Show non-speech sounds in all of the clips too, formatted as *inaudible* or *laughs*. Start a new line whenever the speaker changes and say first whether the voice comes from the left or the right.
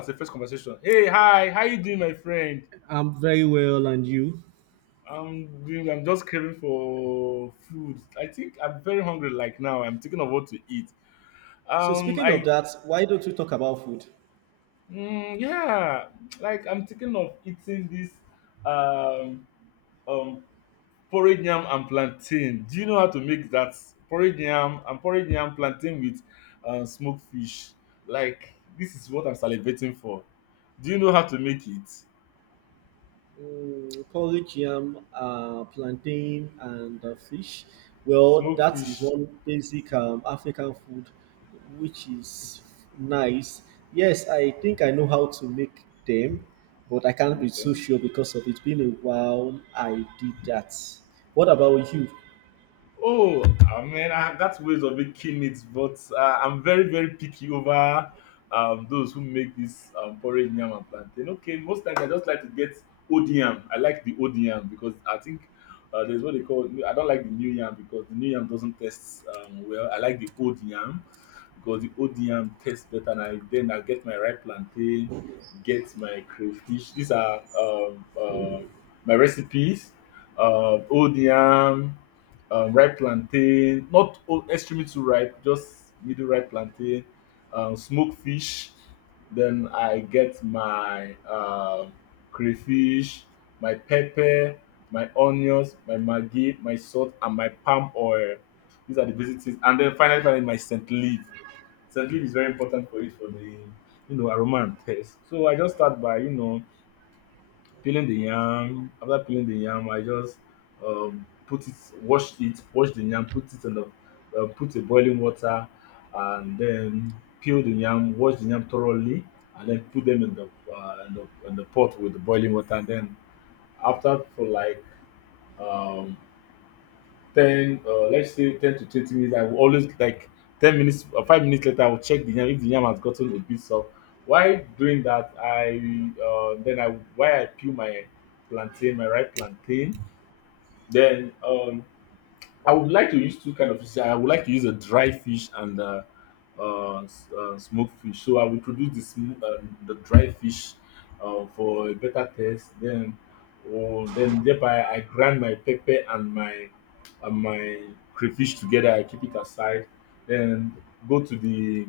left: As the first conversation. Hey, hi, how you doing, my friend?
right: I'm very well, and you?
left: I'm doing. I'm just craving for food. I think I'm very hungry. Like now, I'm thinking of what to eat.
right: So
left: Um,
right: speaking of
left: I
right: that, why don't we talk about food?
left: mm, yeah, like I'm thinking of eating this um um porridge yam and plantain. Do you know how to make that porridge yam and porridge yam plantain with smoked fish? Like this is what I'm salivating for. Do you know how to make it?
right: Porridge, yam, plantain, and fish. Well,
left: Smoked
right: that is
left: fish.
right: one basic African food, which is nice. Yes, I think I know how to make them, but I can't be so
left: Okay.
right: sure because of it being a while I did that. What about you?
left: Oh, I mean, that's ways of making it, but I'm very, very picky over those who make this porridge yam and plantain. Okay, most times I just like to get old yam. I like the old yam because I think there's what they call. I don't like the new yam because the new yam doesn't taste well. I like the old yam because the ODM yam tastes better and I then I get my ripe plantain, get my crayfish. These are my recipes. ODM, ripe plantain, not old, extremely too ripe, just middle ripe plantain, smoked fish. Then I get my crayfish, my pepper, my onions, my maggi, my salt, and my palm oil. These are the basic things. And then finally, finally, my scent leaf. St. Louis is very important for it for the aroma and taste. So I just start by peeling the yam. After peeling the yam, I just put it, wash the yam, put it in the put a boiling water, and then peel the yam, wash the yam thoroughly, and then put them in the pot with the boiling water. And then after for like um, ten let's say 10 to 20 minutes, I will always like 10 minutes or 5 minutes later, I will check the yam if the yam has gotten a bit soft. While doing that, I while I peel my plantain, my ripe plantain, then I would like to use two kind of fish. I would like to use a dry fish and smoked fish. So I will produce the dry fish for a better taste. Then, or then thereby I grind my pepper and my crayfish together. I keep it aside. Then go to the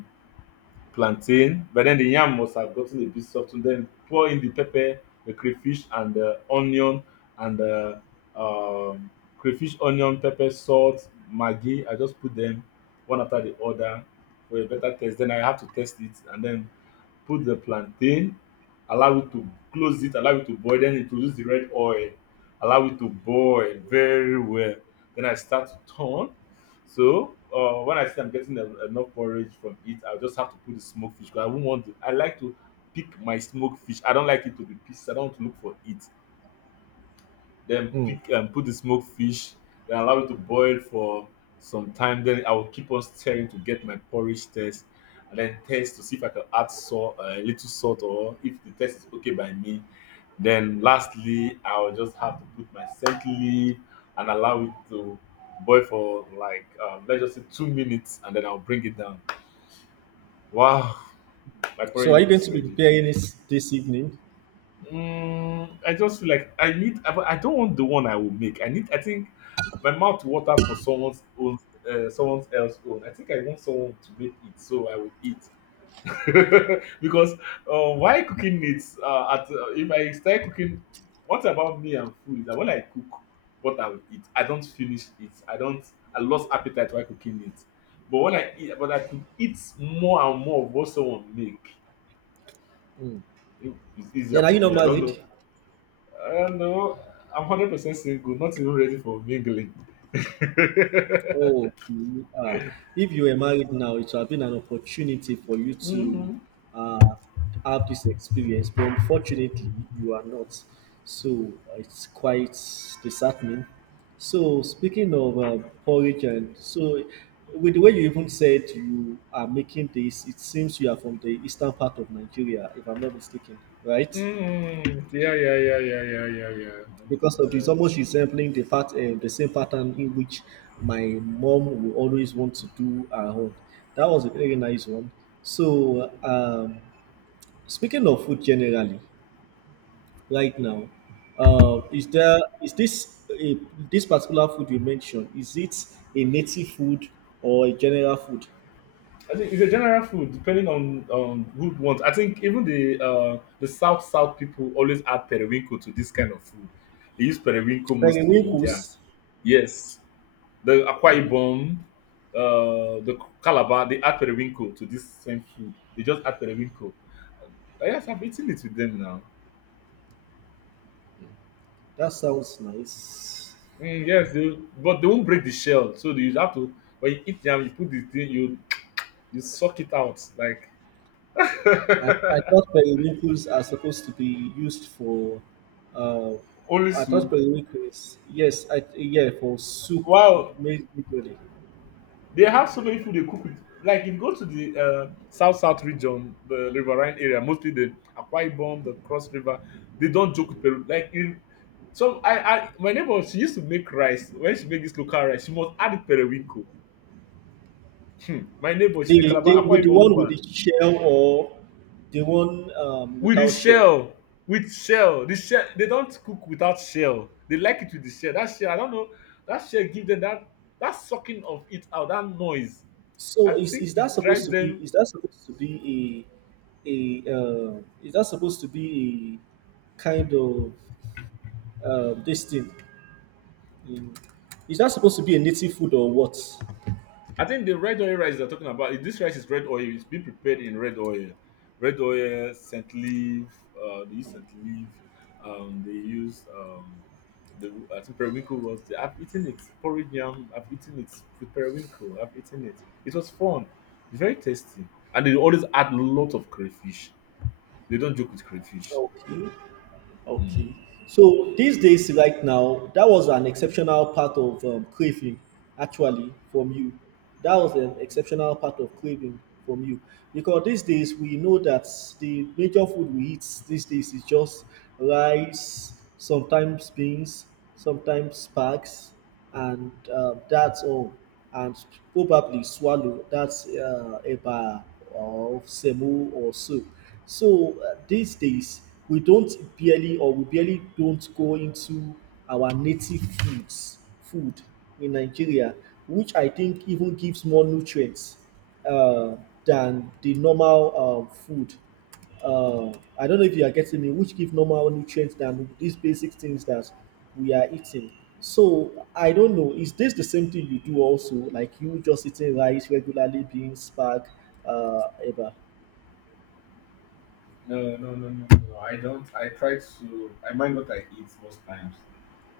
left: plantain, but then the yam must have gotten a bit softened, then pour in the pepper, the crayfish, and the onion, and the um, crayfish, onion, pepper, salt, maggi, I just put them one after the other for a better taste. Then I have to test it, and then put the plantain, allow it to close it, allow it to boil, then introduce the red oil, allow it to boil very well. Then I start to turn. So when I see I'm getting enough porridge from it, I'll just have to put the smoked fish. Cause I won't want to. I like to pick my smoked fish. I don't like it to be pieces. I don't want to look for it, then
right: Mm.
left: pick and put the smoked fish, then allow it to boil for some time. Then I will keep on stirring to get my porridge taste, and then taste to see if I can add salt, a little salt, or if the taste is okay by me. Then lastly, I will just have to put my scent leaf and allow it to boil for like let's just say 2 minutes, and then I'll bring it down. Wow, my porridge
right: So are you
left: yam
right: going
left: is
right: to be
left: ready.
right: preparing this evening?
left: Mm, I just feel like I need, I don't want the one I will make. I need, I think my mouth waters for someone's own, someone else's own. I think I want someone to make it, so I will eat. *laughs* Because why cooking it? At if I start cooking, what about me and food is that when I cook, what I will eat, I don't finish it. I don't. I lost appetite while cooking it. But when I eat, but I could eat more and more of what someone make. It's easier
right: Then are
left: for
right: you not
left: me. I don't know.
right: married?
left: No, I'm 100% single. Not even ready for mingling. *laughs*
right: Oh, okay. Ah, if you were married now, it would have been an opportunity for you to
left: Hmm.
right: uh, have this experience, but unfortunately, you are not. So it's quite disheartening. So speaking of porridge, and so with the way you even said you are making this, it seems you are from the eastern part of Nigeria, if I'm not mistaken, right?
left: Yeah, yeah, yeah, yeah, yeah, yeah, yeah.
right: Because of it's almost resembling the fact the same pattern in which my mom will always want to do her own. That was a very nice one. So speaking of food generally, right now, is there is this a, this particular food you mentioned? Is it a native food or a general food?
left: I think it's a general food, depending on who wants. I think even the South South people always add periwinkle to this kind of food. They use periwinkle mostly in
right: Periwinkles.
left: jazz. Yes, the Akwa Ibom, the Calabar, they add periwinkle to this same food. They just add periwinkle. Yes, I've eaten it with them now.
right: That sounds nice.
left: Mm, yes, will- but they won't break the shell, so you have to. When you eat yam, you put the thing, you suck it out like
right: I thought periwinkles are supposed to be used for. Uh,
left: *laughs* only
right: I thought
left: soup.
right: periwinkles. Yes, I yeah for soup
left: Wow,
right: made usually.
left: they have so many food they cook with. Like if you go to the south south region, the riverine area, mostly the Akwa Ibom, the Cross River, they don't joke with Peru. Like in some, I my neighbor, she used to make rice. When she make this local rice, she must add periwinkle. Hmm. My neighbor, she's a
right: The
left: Calabar
right: the
left: Akwa
right: with the
left: Ibom
right: one with
left: woman.
right: the shell or the one
left: With the
right: without shell.
left: shell. With shell, the shell, they don't cook without shell, they like it with the shell. That shell, I don't know, that shell give them that, that sucking of it out, that noise. I
right: So is,
left: think
right: is that
left: it
right: supposed
left: drives
right: to be?
left: them.
right: Is that supposed to be a a? Is that supposed to be a kind of this thing? Mm. Is that supposed to be a native food or what?
left: I think the red oil rice they're talking about, if this rice is red oil. It's been prepared in red oil. Red oil, scent leaf, they use scent leaf. They use, I think periwinkle was, I've eaten it. Porridge yam, I've eaten it. With periwinkle, I've eaten it. It was fun. It's very tasty. And they always add a lot of crayfish. They don't joke with crayfish.
right: Okay.
left: Mm.
right: Okay. So these days, right now, that was an exceptional part of craving, actually, from you. That was an exceptional part of craving from you. Because these days, we know that the major food we eat these days is just rice, sometimes beans, sometimes bags, and that's all. And probably swallow, that's eba or semu or soup. So these days, we don't barely or we barely don't go into our native foods, food in Nigeria, which I think even gives more nutrients uh, than the normal food. Uh, I don't know if you are getting me, which give normal nutrients than these basic things that we are eating. So I don't know, is this the same thing you do also? Like you just eating rice regularly, beans, spag, uh, ever?
left: No, no, no, no, no. I don't. I try to. I mind what I eat most times.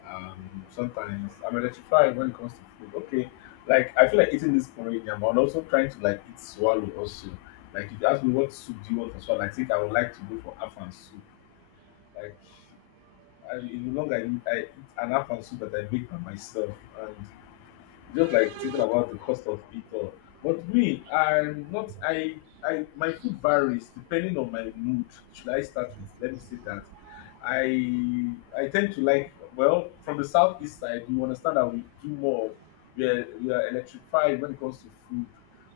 left: Sometimes I'm electrified when it comes to food. Okay, like I feel like eating this porridge, and I'm also trying to like eat swallow also. Like if you ask me what soup do you want for swallow, I think I would like to go for afan soup. Like I, in the long I eat an afan soup that I make by myself, just like thinking about the cost of it all. But me, I'm not. I my food varies depending on my mood. Should I start with? Let me say that. I I tend to like well from the southeast side. You understand that we do more. We are electrified when it comes to food.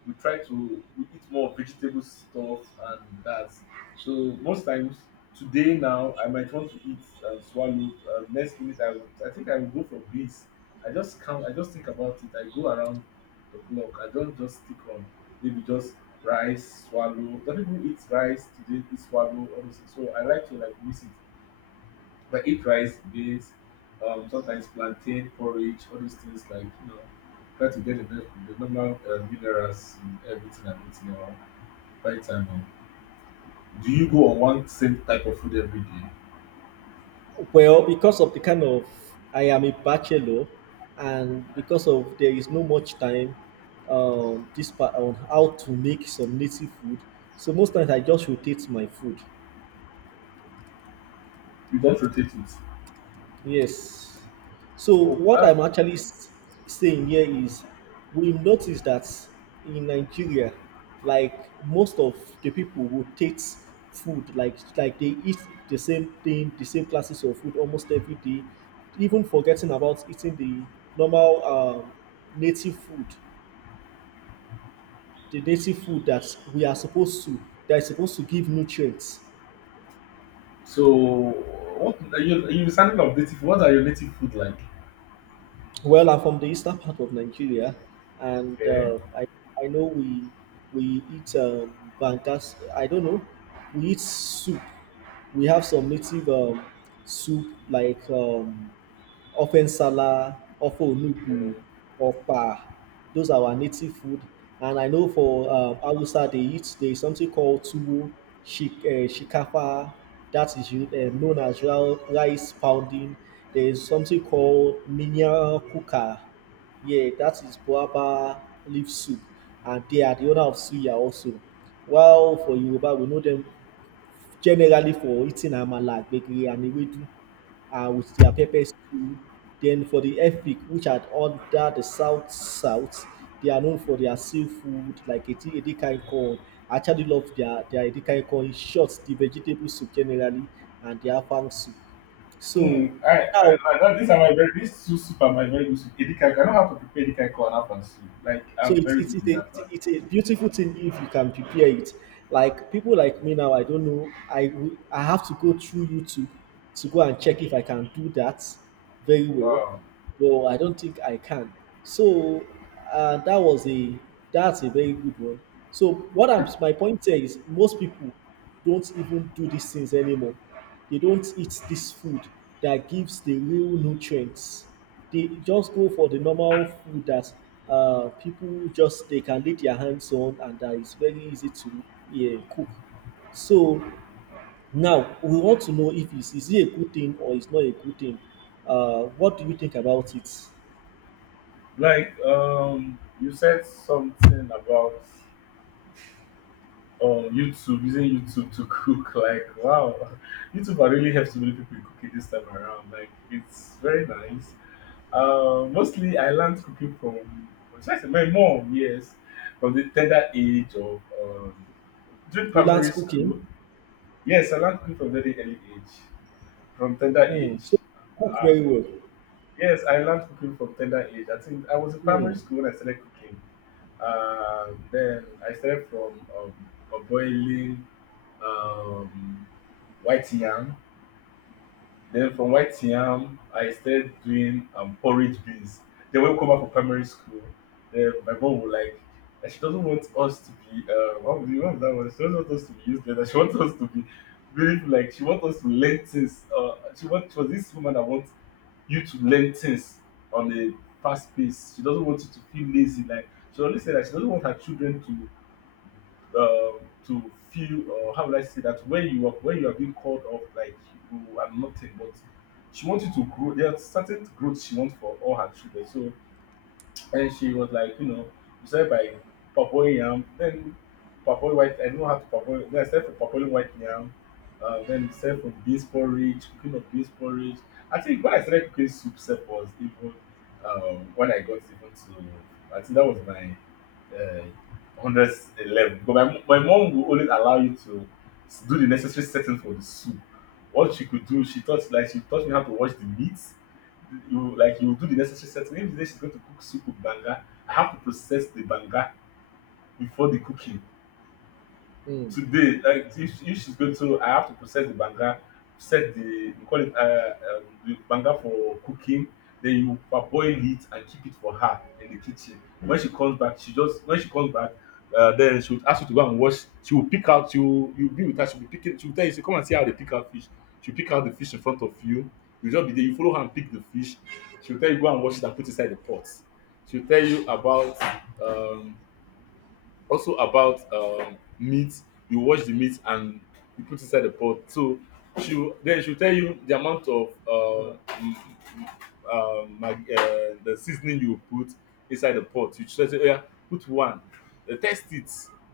left: We try to we eat more vegetable stuff and that. So most times today now I might want to eat and swallow. Next minute I think I will go for beans. I just think about it. I go around the clock. I don't just stick on maybe just rice, swallow. Some people eat rice today, eat swallow, all those things. So I like to like mix it. But eat rice, beans, sometimes plantain porridge, all those things like try to get the normal minerals and everything around. By the time, do you go on one same type of food every day?
right: Well, because of the kind of I am a bachelor, and because of there is no much time, this part on how to make some native food. So most times I just rotate my food.
left: You don't rotate it.
right: Yes. So
left: Oh,
right: what
left: that's
right: I'm actually saying here is we've noticed that in Nigeria, like most of the people rotate food, like they eat the same thing, the same classes of food almost every day, even forgetting about eating the normal native food, the native food that we are supposed to that is supposed to give nutrients.
left: so. What are you? Are you sounding of native? What are your native food like?
right: Well, I'm from the eastern part of Nigeria, and
left: Yeah.
right: uh, I know we eat bankas. I don't know. We eat soup. We have some native soup like ofe nsala, ofe
left: Yeah.
right: onugbu, Opa, those are our native food. And I know for Hausa, they eat there is something called tuwo, shikafa, that is known as rice pounding. There is something called minya kuka. Yeah, that is guava leaf soup. And they are the owner of suya also. While for Yoruba, we know them generally for eating amala, gbegiri and ewedu with their pepper stew. Then for the Efik, which are under the south south, they are known for their seafood like edikan corn. I actually love their edikan corn. In short, the vegetable soup generally and their afang soup.
left: Mm,
right: So now,
left: like that, these are my very, these two soup are my very good soup. Edikaiko, I know how to prepare edikaiko and afan soup. Like,
right: so
left: I'm
right: it's
left: very good in that part.
right: it's a beautiful thing if you can prepare it. Like people like me now, I don't know. I I have to go through YouTube to go and check if I can do that very well,
left: Wow.
right: but I don't think I can. So uh, that was a that's a very good one. So what I'm my point here is most people don't even do these things anymore. They don't eat this food that gives the real nutrients, they just go for the normal food that people just they can lay their hands on and that is very easy to, yeah, cook. So now we want to know if it's is it a good thing or it's not a good thing. What do you think about it?
left: Like, you said something about YouTube, using YouTube to *laughs* cook. Like, wow, *laughs* YouTube are really helps so many people in cooking this time around. Like, it's very nice. Mostly I learned cooking from, should I say my mom? Yes, from the tender age of during
right: You learn
left: primary school.
right: cooking,
left: Yes, I learned cooking from very early age, from tender age.
right: mm. So you cook
left: Uh,
right: very well.
left: yes, I learned cooking from tender age. I think I was in primary
right: Mm.
left: school when I started cooking. Then I started from boiling um, white yam, then from white yam, I started doing porridge beans. Then when we come back from primary school, then my mom would like, and she doesn't want us to be, what was that one? She doesn't want us to be useless. And she wants us to be really like, she wants us to learn things. She was this woman that wants you to learn things on a fast pace. She doesn't want you to feel lazy. Like, she always said that she doesn't want her children uh, to feel or how would I say that when you are being called off like you are nothing, but she wanted to grow. There are certain growth she wants for all her children. So, and she was like, you started by parboiling yam, then parboil white. I don't know how to parboil. Then I started for parboiling white yam. Then self from beans porridge, cooking of beans porridge. I think when I started cooking soup, self was even when I got even to. I think that was my uh, 100 level. But my mom will always allow you to do the necessary setting for the soup. What she could do, she taught like she taught me how to wash the meat. You, like, you do the necessary setting. Maybe today she's going to cook soup with banga. I have to process the banga before the cooking
right: Mm.
left: today, like, if she's going to, I have to process the banga, set the, we call it, the banga for cooking. Then you parboil it and keep it for her in the kitchen. When she comes back, she just when she comes back, then she will ask you to go and wash. She will pick out you. You be with her. She will be picking. She will tell you, say, come and see how they pick out fish. She will pick out the fish in front of you. You just be there. You follow her and pick the fish. She will tell you go and wash it and put inside the pot. She will tell you about um, also about meat. You wash the meat and you put inside the pot. So then she'll tell you the amount of m- m- the seasoning you put inside the pot. You just say, oh yeah, put one. They test it.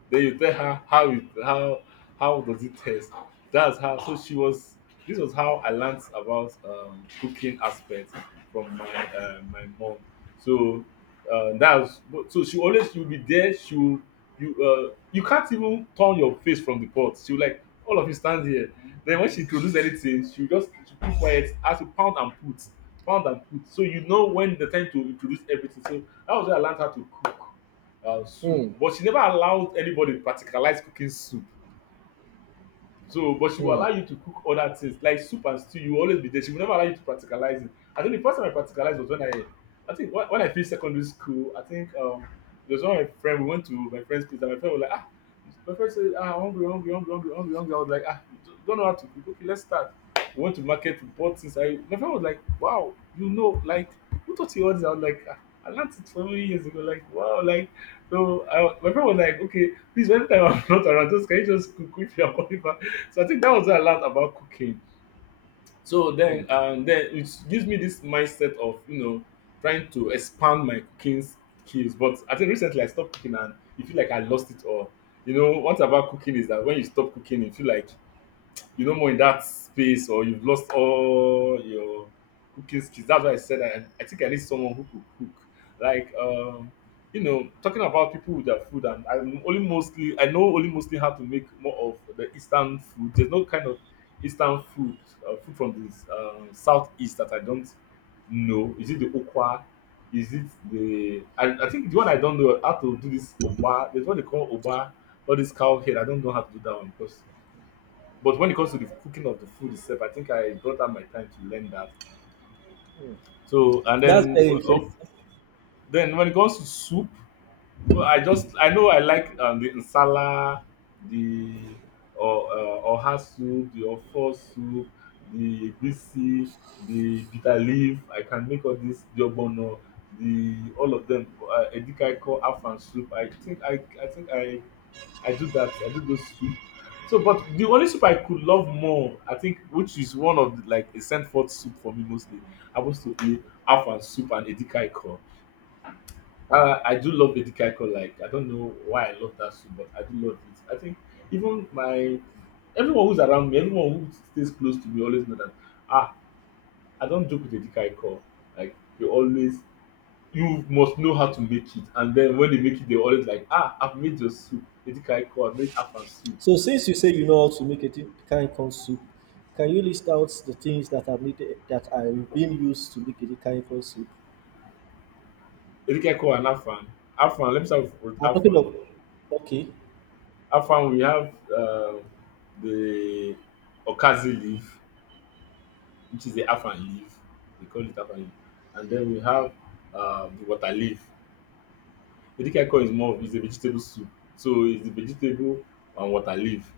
left: Then you tell her how does it taste. That's how. So she was. This was how I learned about cooking aspect from my mom. So, that's so she always will be there. She will you you can't even turn your face from the pot. She will like all of you stand here. Then when she introduce anything, she will just she keep quiet as you pound and put, pound and put. So you know when the time to introduce everything. So that was where I learned how to cook soup.
right: Mm.
left: But she never allowed anybody to practicalize cooking soup. So, but she will allow
right: Mm.
left: you to cook other things like soup and stew. You will always be there. She will never allow you to practicalize it. I think the first time I practicalized was I think when I finished secondary school. I think there was one of my friend. We went to my friend's place, and my friend said, ah, hungry, hungry, hungry, hungry, hungry, hungry. I was like, ah, you don't know how to cook. Okay, let's start. We went to market, we bought things. My friend was like, wow, like who taught you all this? I was like, ah, I learned it so many years ago. Like wow, like so. My friend was like, okay, please, anytime I'm *laughs* not around, just can you just cook if you're so I think that was a lot about cooking. So then,
right: Mm.
left: and then it gives me this mindset of trying to expand my cooking skills. But I think recently I stopped cooking and you feel like I lost it all. You know, what about cooking is that when you stop cooking, you feel like you're no more in that space or you've lost all your cooking skills. That's why I said I think I need someone who could cook. Like, talking about people with their food, and I know only mostly how to make more of the Eastern food. There's no kind of Eastern food, food from the Southeast that I don't know. Is it the okwa? Is it the, I think the one I don't know how to do this oba, there's what they call oba, all this cow head. I don't know how to do that one because but when it comes to the cooking of the food itself, I think I brought out my time to learn that. So and
right: That's
left: then
right: very
left: oh,
right: interesting.
left: then when it comes to soup, well, I know I like the insala, the, or oha soup, the ofo soup, the bisi, the bitter leaf. I can make all this the ogbono, the all of them. Edikaiko, afan soup. I do that. I do those two. So, but the only soup I could love more, I think, which is one of the, like a sent forth soup for me mostly, happens to be Afan soup and Edikai call. I do love Edikai call. Like I don't know why I love that soup, but I do love it. I think even my everyone who's around me, everyone who stays close to me, always know that ah, I don't joke with Edikai call. Like they always, you must know how to make it, and then when they make it, they always like ah, I've made your soup, Edikai call, I made Afan soup,
right: So since you say you know how to make a kind corn soup, can you list out the things that are needed that are being used to make a kind corn soup?
left: Ikeko and Afan. Afan, let me start with
right: I'm talking
left: Afan.
right: of, okay.
left: Afan, we have the Okazi leaf, which is the Afan leaf. They call it Afan leaf. And then we have the water leaf. Ikeko is more of is a vegetable soup. So it's the vegetable and water leaf.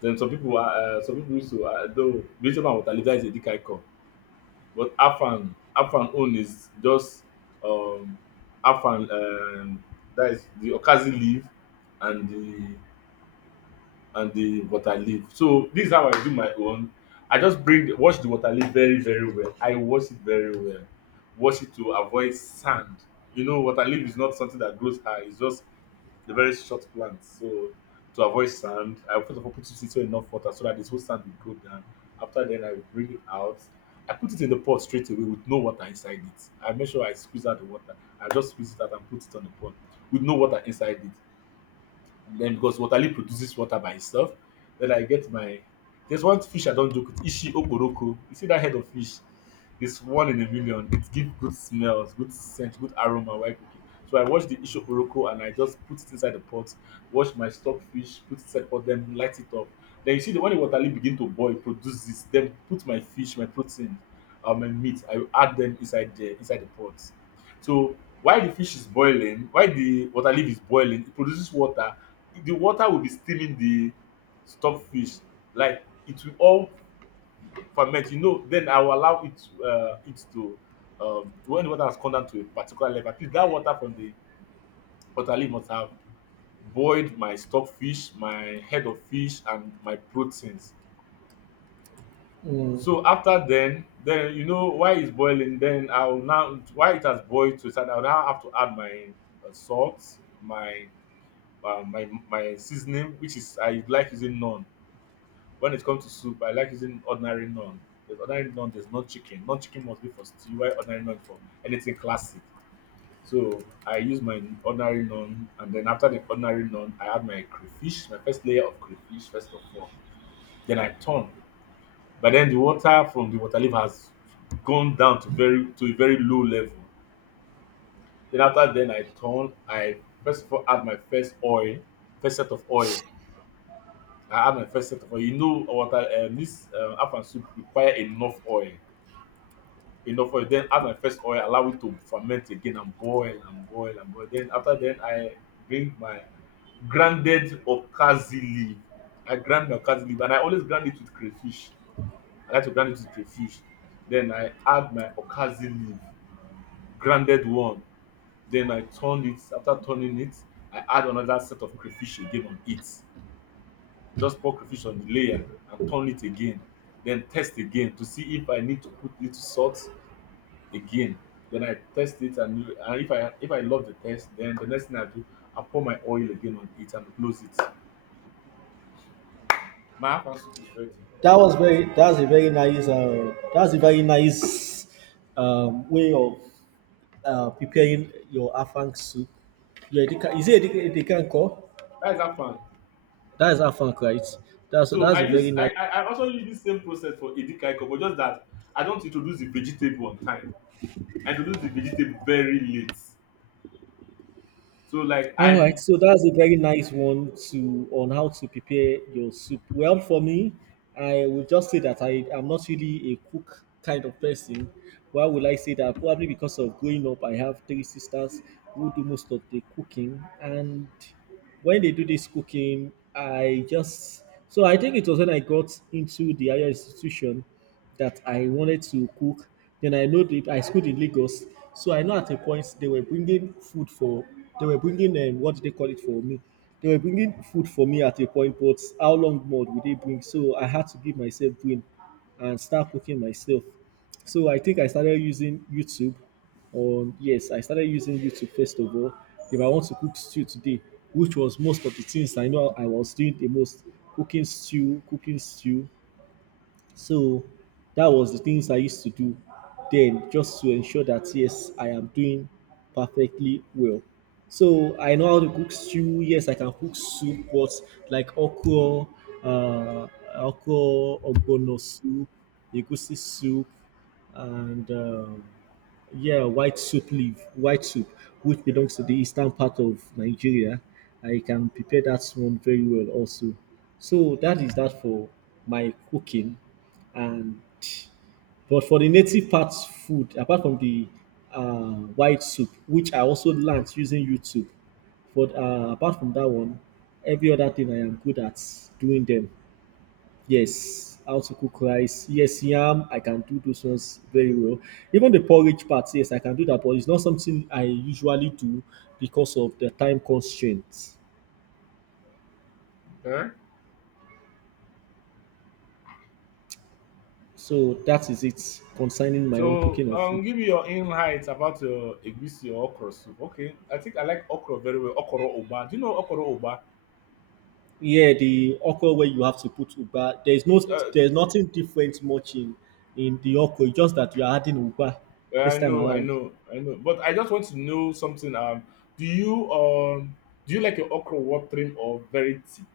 left: Then some people used to, though, vegetable and water leaf, that is Ikeko. But Afan own is just um Afan, that is the Okazi leaf and the and the water leaf. So this is how I do my own. I just bring wash the water leaf very, very well. I wash it very well. Wash it to avoid sand. You know, water leaf is not something that grows high. It's just a very short plant. So to avoid sand, I first of all put it into enough water so that this whole sand will go down. After then, I bring it out. I put it in the pot straight away with no water inside it. I make sure I squeeze out the water. I just squeeze it out and put it on the pot with no water inside it. Then because Waterloo produces water by itself, then I get my. There's one fish I don't joke with, Ishi Oporoko. You see that head of fish? It's one in a million. It gives good smells, good scent, good aroma while cooking. So I wash the Ishi Oporoko and I just put it inside the pot, wash my stockfish, put it inside the pot, then light it up. Then you see the when the Waterloo begin to boil, produce this, then put my fish, my protein, my meat, I will add them inside the pot. So while the fish is boiling, while the water leaf is boiling, it produces water. The water will be steaming the stockfish, like it will all ferment, you know. Then I will allow it to, when the water has come down to a particular level, at least that water from the water must have boiled my stockfish, my head of fish, and my proteins.
right: Mm,
left: So after then, why it's boiling, then I will now, why it has boiled to a, I will now have to add my salt, my my seasoning, which is, I like using none. When it comes to soup, I like using ordinary naan. There's ordinary naan, there's not chicken. Non chicken must be for stew, while ordinary naan is for anything classic. So I use my ordinary naan, and then after the ordinary naan, I add my crayfish, my first layer of crayfish, first of all. Then I turn. But then the water from the water leaf has gone down to very to a very low level. Then after then I turn, I first of all add my first oil, first set of oil. I add my first set of oil. You know, water this afan soup require enough oil. Enough oil, then add my first oil, allow it to ferment again and boil and boil and boil. Then after then, I bring my grounded okazi leaf. I grind my okazi leaf and I always grind it with crayfish. I like to grind it with crayfish. Then I add my okazi leaf, grounded one. Then I turn it. After turning it, I add another set of crayfish again on it, just pour crayfish on the layer and turn it again. Then test again to see if I need to put little salt again. Then I test it, and if I love the test, then the next thing I do, I pour my oil again on it and close it. My afan soup is ready.
right: that was very that's a very nice way of preparing your afang soup. Your edika, is it edika, edikan call?
left: That is afan.
right: That is afang, right?
left: So
right: That's
left: I
right: a very
left: use
right: nice.
left: I, I I also use this same process for edikaiko, but just that I don't introduce the vegetable on time. I introduce the vegetable very late. So like
right: All right,
left: I'm.
right: so that's a very nice one to on how to prepare your soup. Well, for me, I would just say that I am not really a cook kind of person. Why would I say that? Probably because of growing up, I have three sisters who do most of the cooking, and when they do this cooking, I just so I think it was when I got into the higher institution that I wanted to cook. Then I know that I schooled in Lagos, so I know at a point they were bringing food for, they were bringing what do they call it for me? They were bringing food for me at a point, but how long more would they bring? So I had to give myself brain and start cooking myself. So I think I started using YouTube. I started using YouTube first of all. If I want to cook stew today, which was most of the things I know I was doing the most, cooking stew, so that was the things I used to do then just to ensure that yes, I am doing perfectly well. So I know how to cook stew. Yes, I can cook soup, but like okra, uh, okra, ogbono soup, egusi soup, and yeah, white soup leaf, white soup, which belongs to the eastern part of Nigeria. I can prepare that one very well also. So that is that for my cooking. And but for the native part food, apart from the white soup, which I also learned using YouTube. But apart from that one, every other thing I am good at doing them. Yes, how to cook rice. Yes, yam. I can do those ones very well. Even the porridge part, yes, I can do that, but it's not something I usually do because of the time constraints.
left: Huh?
right: So that is it concerning my own
left: So
right: cooking of food.
left: give me your insights about your egusi or okra soup. Okay, I think I like okra very well. Okoro oba. Do you know okoro oba?
right: Yeah, the okra where you have to put uba. There is no,
left: Uh,
right: there's nothing different much in the okra. It's just that you are adding uba
left: Yeah, I
right: this time
left: know, I
right: around.
left: know, I know. But I just want to know something. Do you do you like your okra watering or very thick?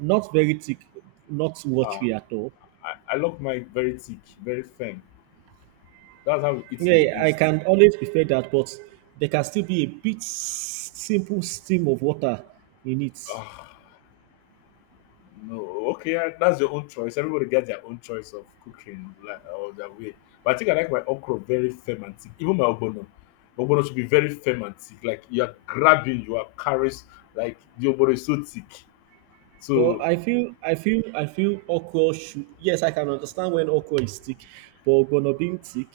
right: Not very thick, not
left: Uh,
right: watery at all.
left: I love mine very thick, very firm. That's how we eat
right: Yeah,
left: in the
right: yeah, I
left: east.
right: can always prefer that, but there can still be a bit simple steam of water in it.
left: Ah, no, okay, yeah, that's your own choice. Everybody gets their own choice of cooking like or their way. But I think I like my okra very firm and thick. Even my obono, obono should be very firm and thick. Like you are grabbing, you are carries like the obono is so thick.
right: But
left: So.
right: I feel okra should. Yes, I can understand when okra is thick, but ogbono being thick,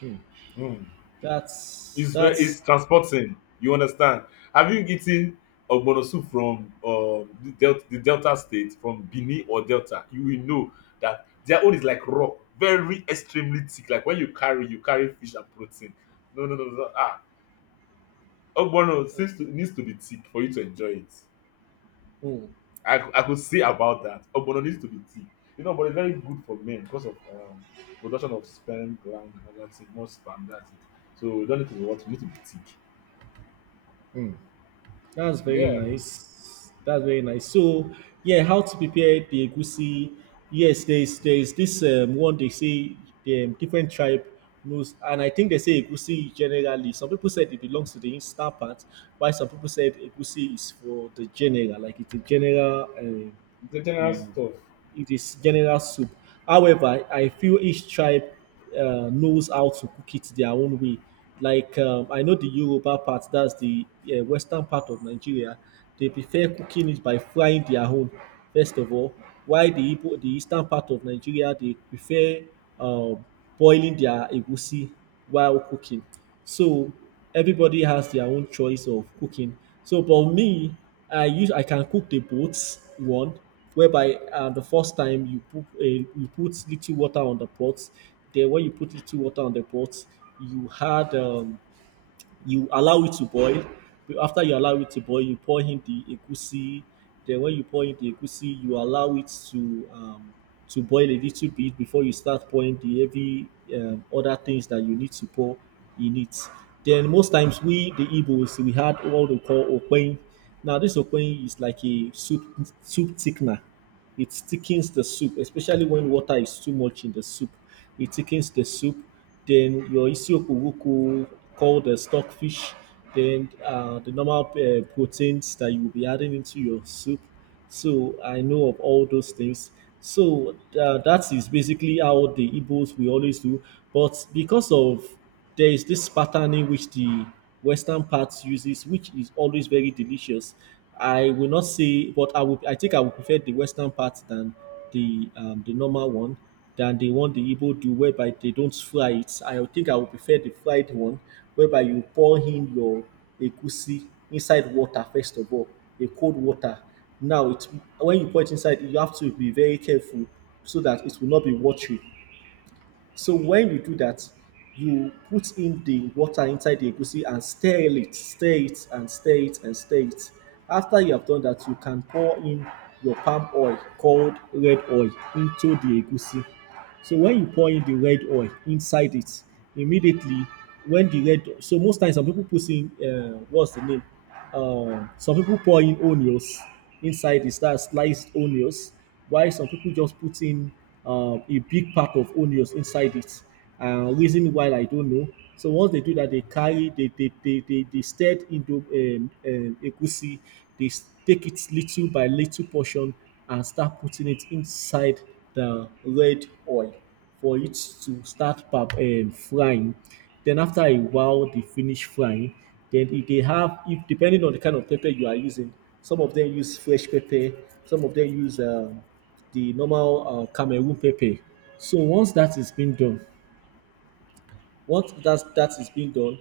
right: hmm,
left: Mm.
right: that's
left: It's very
right: that's.
left: it's transporting, you understand. Have you eaten ogbono soup from the del the Delta State, from Benin or Delta? You will know that their own is like rock, very extremely thick, like when you carry fish and protein. No no no no no. Ah, ogbono
right: Hmm.
left: seems to needs to be thick for you to enjoy it.
right: Hmm.
left: I could say about that. Ogbono needs to be thick. You know, but it's very good for men because of production of sperm, gland, and all that thing, more sperm, that's it. So you don't need to be what, you need to be thick.
right: That's very
left: Yeah.
right: nice. That's very nice. So, yeah, how to prepare the egusi? Yes, there's this one they say the different tribe knows, and I think they say egusi generally. Some people said it belongs to the instant part, while some people said egusi is for the general, like it's a general
left: The general
right: um,
left: stuff.
right: it is general soup. However, I feel each tribe knows how to cook it their own way. Like I know the Yoruba part, that's the western part of Nigeria. They prefer cooking it by frying their own first of all. While the Igbo, the eastern part of Nigeria, they prefer um, boiling their egusi while cooking. So everybody has their own choice of cooking. So, for me, I use I can cook the both one whereby the first time you put you put little water on the pot. Then when you put little water on the pot, you had you allow it to boil. But after you allow it to boil, you pour in the egusi. Then when you pour in the egusi, you allow it to boil a little bit before you start pouring the heavy other things that you need to pour in it. Then most times we the Igbos we had what we call okpein. Now this okpein is like a soup thickener. It thickens the soup, especially when water is too much in the soup. It thickens the soup. Then your isiokpo woko called the stockfish. Then the normal proteins that you will be adding into your soup. So I know of all those things. So that is basically how the Igbos we always do. But because of there is this pattern in which the western part uses, which is always very delicious. I will not say, but I think I would prefer the western part than the normal one than the one the Igbo do, whereby they don't fry it. I think I would prefer the fried one, whereby you pour in your egusi inside water first of all, a cold water. Now, when you pour it inside, you have to be very careful so that it will not be watery. So when you do that, you put in the water inside the egusi and stir it, and stir it, and stir it. After you have done that, you can pour in your palm oil called red oil into the egusi. So when you pour in the red oil inside it, immediately when the red, so most times some people put in what's the name? Some people pour in onions inside it, that's sliced onions. Why some people just put in a big pack of onions inside it, reason why I don't know. So once they do that, they carry, they stirred into egusi. They take it little by little portion and start putting it inside the red oil for it to start frying. Then after a while, they finish frying. Then if they have, if depending on the kind of pepper you are using, some of them use fresh pepper, some of them use the normal Cameroon pepper. So once that is being done, once that is being done,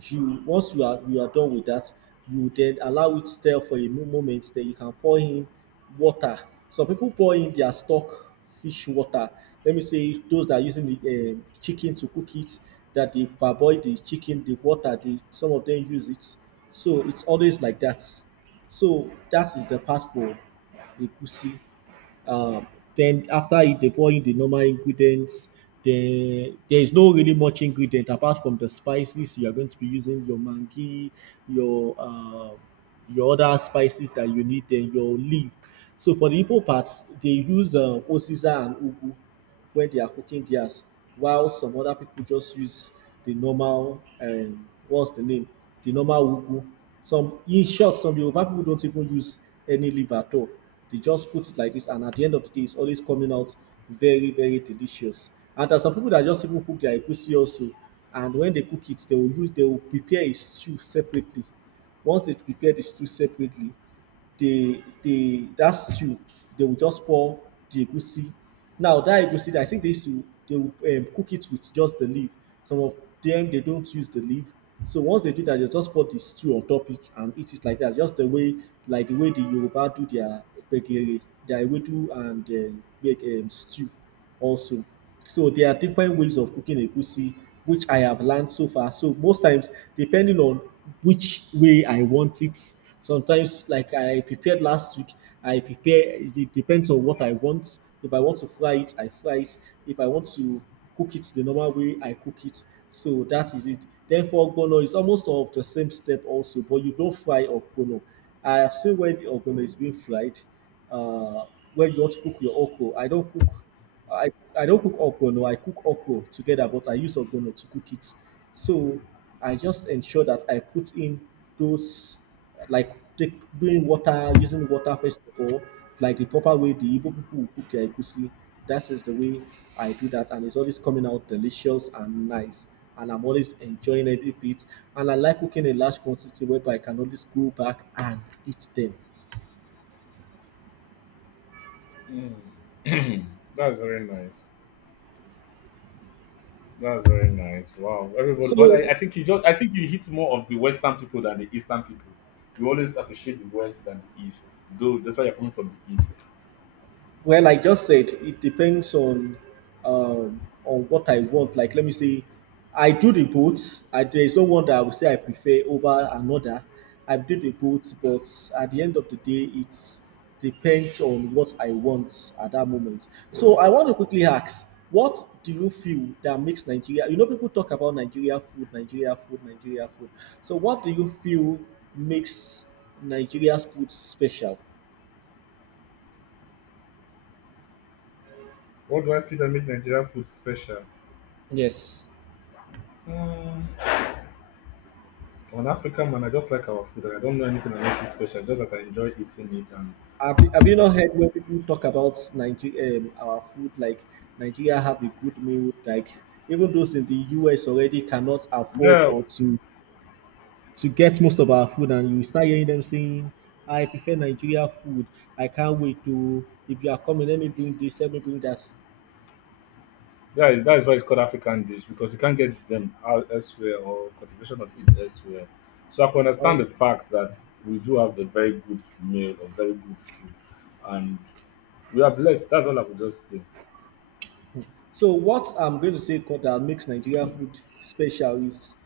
right: you once you are done with that, you then allow it stir for a moment. Then you can pour in water. Some people pour in their stock fish water. Let me say those that are using the chicken to cook it, that they parboil the chicken, the water they, some of them use it. So it's always like that. So that is the part for egusi. um then after it, they pour in the normal ingredients. Then there is no really much ingredient apart from the spices you are going to be using, your mangi, your uh, your other spices that you need, then your leaf. So for the Igbo parts, they use uziza and ugwu when they are cooking theirs, while some other people just use the normal, what's the name, the normal ugu. Some, in short, some Yoruba people don't even use any leaf at all. They just put it like this, and at the end of the day it's always coming out very, very delicious. And there's some people that just even cook their egusi also, and when they cook it they will prepare a stew separately. Once they prepare the stew separately, they that stew, they will just pour the egusi. Now that egusi, I think they used to they will cook it with just the leaf. Some of them, they don't use the leaf. So once they do that, they just pour the stew on top it and eat it like that. Just the way, like the way the Yoruba do their gbegiri, their ewedu and make stew also. So there are different ways of cooking egusi, which I have learned so far. So most times, depending on which way I want it, sometimes like I prepared last week, I prepare. It depends on what I want. If I want to fry it, I fry it. If I want to cook it, the normal way, I cook it. So that is it. Therefore, ogbono is almost of the same step also, but you don't fry ogbono. I have seen when the ogbono is being fried, uh, when you want to cook your okro. I, I don't cook ogbono, I cook okro together, but I use ogbono to cook it. So I just ensure that I put in those, like take, doing water, using water first of all, like the proper way the Igbo people will cook their egusi. That is the way I do that, and it's always coming out delicious and nice. And I'm always enjoying every bit. And I like cooking in large quantity whereby I can always go back and eat them.
left: Mm. *clears throat* That's very nice. That's very nice. Wow. Everybody but
right: So
left: I think you just I think you hit more of the Western people than the Eastern people. You always appreciate the West than the East. Though that's why you're coming from the East.
right: Well, I just said it depends on what I want. Like, let me see, I do the boots. I There is no one that I would say I prefer over another. I do the boots, but at the end of the day, it depends on what I want at that moment. So I want to quickly ask, what do you feel that makes Nigeria? You know, people talk about Nigeria food, Nigeria food, Nigeria food. So what do you feel makes Nigeria's food special?
left: What do I feel that make Nigerian food special?
right: Yes.
left: Mm. I'm an African man, I just like our food and I don't know anything that makes it special, just that I enjoy eating it and
right: Have you
left: uh,
right: not heard when people talk about Nigeria, our food? Like Nigeria have a good meal. Like even those in the US already cannot afford
left: yeah.
right: or to get most of our food, and you start hearing them saying, "I prefer Nigeria food. I can't wait to. If you are coming, let me bring this. Let me bring that."
left: That is why it's called African dish because you can't get them out elsewhere or cultivation of it elsewhere. So I can understand the fact that we do have a very good meal or very good food, and we are blessed. That's all I would just say.
right: So what I'm going to say, that makes Nigeria food special is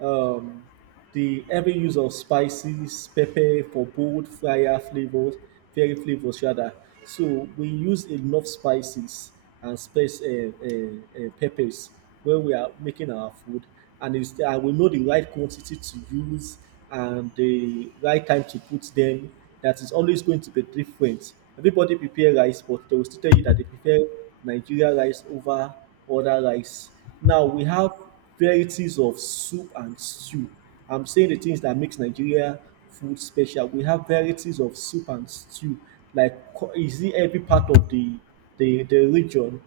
right: um, the heavy use of spices, pepper for bold fire flavors, very flavors rather. So we use enough spices and space, peppers, when we are making our food, and we know the right quantity to use and the right time to put them, that is always going to be different. Everybody prepare rice, but they will still tell you that they prefer Nigeria rice over other rice. Now we have varieties of soup and stew. I'm saying the things that makes Nigeria food special. We have varieties of soup and stew. Like, is it every part of the, the region,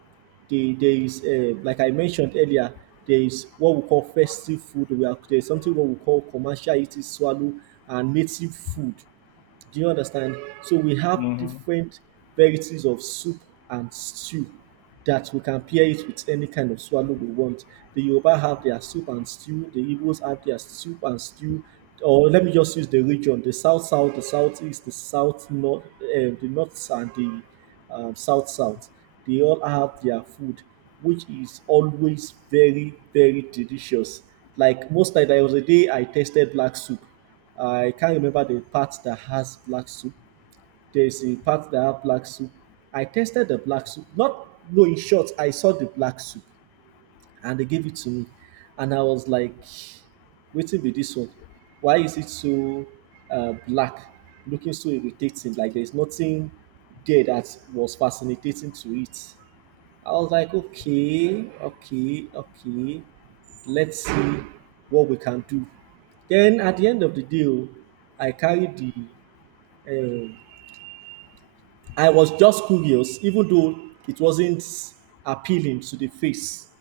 right: there is, like I mentioned earlier, there is what we call festive food. There is something what we call commercial eating swallow and native food. Do you understand? So we have
left: Mm-hmm.
right: different varieties of soup and stew that we can pair it with any kind of swallow we want. The Yoruba have their soup and stew, the Igbos have their soup and stew, or let me just use the region, the south south, the southeast, the south north, eh, the north and the south south. They all have their food, which is always very, very delicious. Like most night, there was a day I tasted black soup. I can't remember the part that has black soup. There is a part that has black soup. I tasted the black soup. Not no, in short, I saw the black soup and they gave it to me. And I was like, waiting be this one. Why is it so black? Looking so irritating, like there's nothing there that was fascinating to it. I was like, okay, okay, okay, let's see what we can do. Then at the end of the deal, I carried the. Um, I was just curious, even though it wasn't appealing to the face.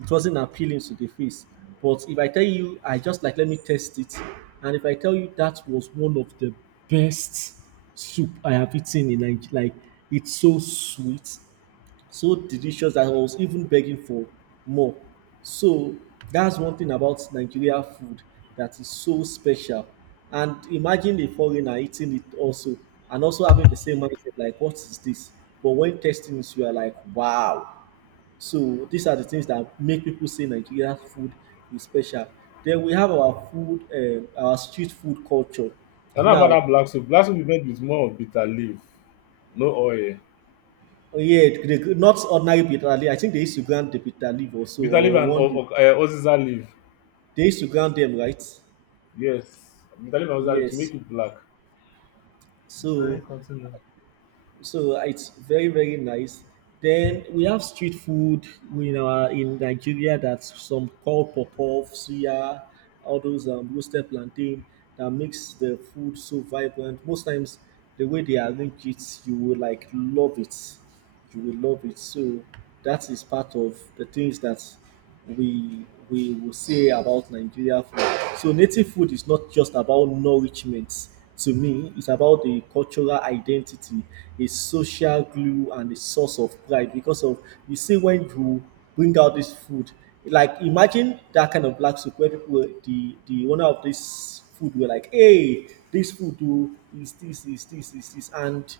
right: It wasn't appealing to the face. But if I tell you, I just like let me test it, and if I tell you that was one of the best soup I have eaten in Nigeria, like it's so sweet, so delicious that I was even begging for more. So that's one thing about Nigeria food that is so special. And imagine a foreigner eating it also and also having the same mindset like, what is this? But when testing it, you are like, wow. So these are the things that make people say Nigeria food is special. Then we have our food, our street food culture.
left: And how about that
right: Now,
left: black soup? Black soup we made with more of bitter leaf, no oil.
right: yeah, not ordinary bitter leaf. I think they used to grant the bitter leaf also,
left: Bitter leaf
right: or
left: and
right: one leaf
left: oziza leaf.
right: they used to ground them, right?
left: Yes, bitter leaf and oziza leaf to
right: Yes.
left: make it black.
right: So it's very, very nice. Then we have street food in Nigeria, that's some called popov, suya, all those roasted plantain that makes the food so vibrant. Most times the way they arrange it, you will like love it. You will love it. So that is part of the things that we will say about Nigeria food. So native food is not just about nourishment. To me, it's about the cultural identity, a social glue, and a source of pride. Because of, you see, when you bring out this food, like imagine that kind of black soup where people, the owner of this food were like, "Hey, this food do is this is this is this," and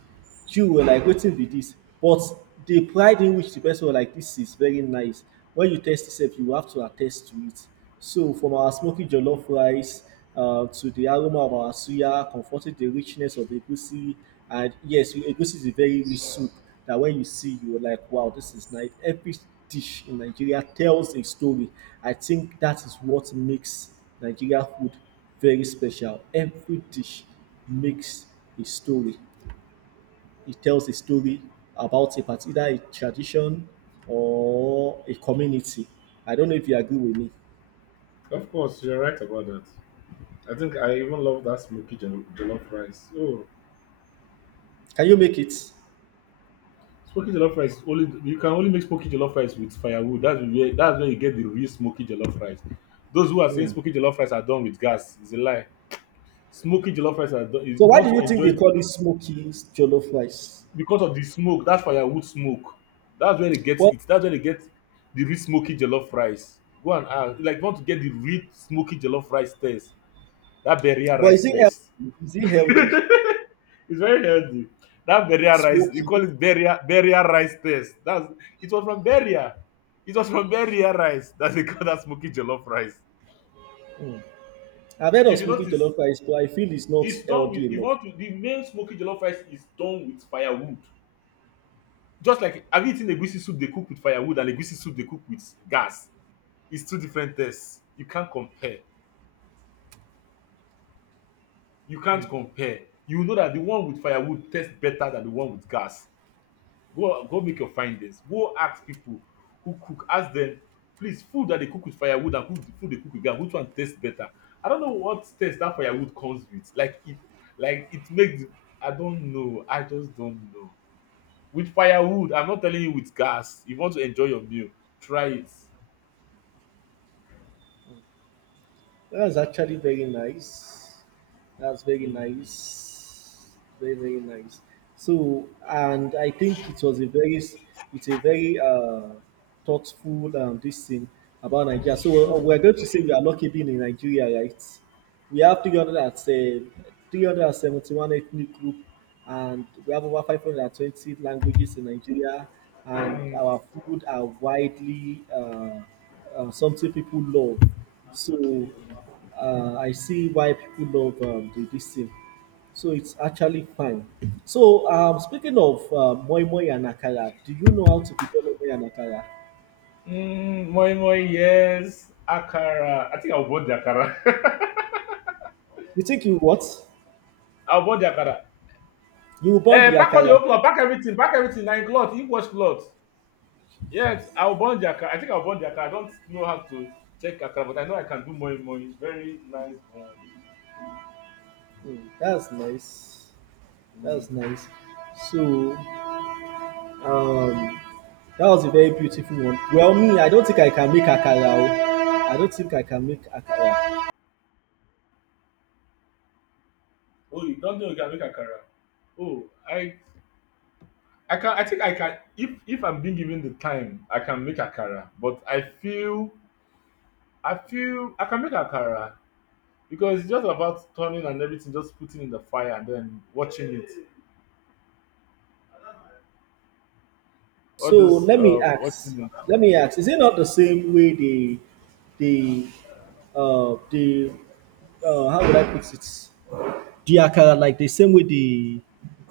right: you were like wetin be dis, but the pride in which the person was like, this is very nice. When you taste it, you have to attest to it. So from our smoky jollof rice, to the aroma of our suya, comforting, the richness of egusi, and yes, egusi is a very rich soup that when you see, you were like wow, this is nice. Every dish in Nigeria tells a story. I think that is what makes Nigeria food very special. Every dish makes a story, it tells a story about a part, either a tradition or a community. I don't know if you agree with me.
left: Of course, you're right about that. I think I even love that smoky jollof rice. Oh,
right: Can you make it? So
left: smoky jollof rice only you can only make smoky jollof rice with firewood. That's where you get the real smoky jollof rice. Those who are saying smoky jollof rice are done with gas is a lie. Smoky jollof rice are done. If you
right: why do
left: want to
right: you think
left: enjoy
right: they call it smoky jollof rice?
left: because of the smoke, that's firewood smoke. That's where they get
right: Well,
left: it. That's where they get the real smoky jollof rice. Go and ask. Like you want to get the real smoky jollof rice test. That barrier
right: but
left: rice
right: is it
left: test.
right: healthy? Is it healthy?
left: It's very healthy. That burial rice, you
right: Smoky.
left: call it burial burial rice test. That's it was from burial. It was from burial rice that they call that smoky jollof rice.
right: I've heard
left: If
right: of
left: you
right: smoky
left: notice,
right: jollof rice, but I feel it's not
left: it's done with.
right: healthy
left: If you
right: enough.
left: want to, the main smoky jollof rice is done with firewood. Just like have you eaten egusi soup they cook with firewood and egusi soup they cook with gas? It's two different tests. You can't compare. You can't compare. You know that the one with firewood tastes better than the one with gas. Go go make your findings. Go ask people who cook. Ask them, please, food that they cook with firewood and food, food they cook with gas, which one tastes better? I don't know what taste that firewood comes with. Like it makes. I don't know. I just don't know. With firewood, I'm not telling you with gas. If you want to enjoy your meal, try it.
right: That's actually very nice. That's very nice. Very, very nice. So, and I think it was a very, it's a very thoughtful, this thing about Nigeria. So we're going to say we are lucky being in Nigeria, right? We have 300 and, 371 ethnic group, and we have over 520 languages in Nigeria, and our food are widely, something people love. So I see why people love, the this thing. So it's actually fine. So speaking of moi moi and akara, do you know how to prepare moi moi and akara?
left: Mm, moi moi, yes. Akara. I think I'll bought the akara. *laughs*
right: You think you what?
left: I'll bought the akara.
right: You will burn
left: Eh,
right: the
left: pack all the whole
right: akara.
left: cloth, pack everything, nine cloth, you wash cloth. Yes, I'll burn the akara. I think I'll burn the akara. I don't know how to check akara, but I know I can do moi moi. Very nice one.
right: Hmm, that's nice. That's
left: Mm-hmm.
right: nice. So um, that was a very beautiful one. Well, me, I don't think I can make akara. Oh. I don't think I can make akara.
left: Oh, you don't know you can make akara. Oh, I can I think I can, if I'm being given the time, I can make akara. But I feel I feel I can make akara because it's just about turning and everything, just putting in the fire and then watching it. All
right: So
left: those watching it.
right: let me ask, is it not the same way the, the the how would I put it? The akara, like the same way they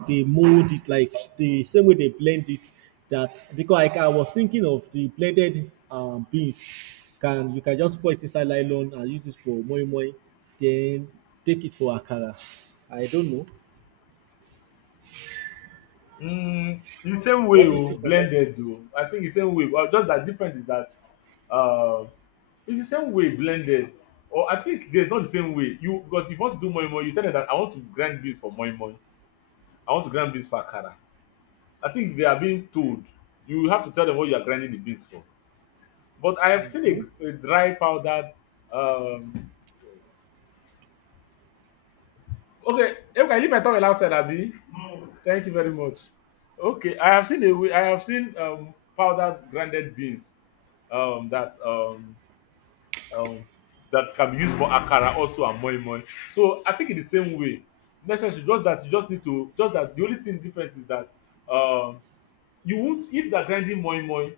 right: they mold it, like the same way they blend it. That because like I was thinking of the blended beans, can just pour it inside nylon and use it for moi moi, then take it for akara. I don't know.
left: Mm, the same way,
right: What do you
left: oh,
right: think about
left: blended though. I think the same way. Well, just that different is that uh, it's the same way blended, or I think there's not the same way you because if you want to do moi moi, you tell them that I want to grind this for moi moi, I want to grind this for akara. I think they are being told, you have to tell them what you are grinding the beans for. But I have
right: it? Mhm.
left: seen a dry powdered um, okay okay leave my tongue outside abi, thank you very much. Okay, I have seen a way, I have seen powdered grinded beans um, that um, um, that can be used for akara also and moi moi. So I think in the same way, necessary just that you just need to just that the only thing difference is that um, you won't if they are grinding moi moi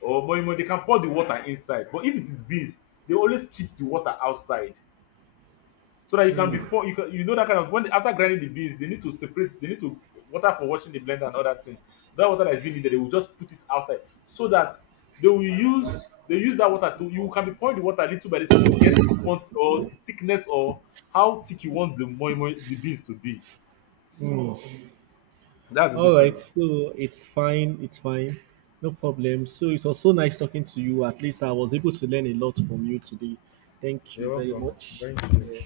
left: or moi moi they can pour the water inside, but if it is beans they always keep the water outside so that you can be pour you can, you know that kind of when they, after grinding the beans they need to separate, they need to water for washing the blender and all that thing. That water that is being needed, they will just put it outside so that they will use they use that water to you can be pouring the water little by little to get the quantity or the thickness or how thick you want the moi moi the beans to be. That's the
right: All right,
left: difference.
right: so it's fine, no problem. So it was so nice talking to you. At least I was able to learn a lot from you today. Thank you very much. Yeah.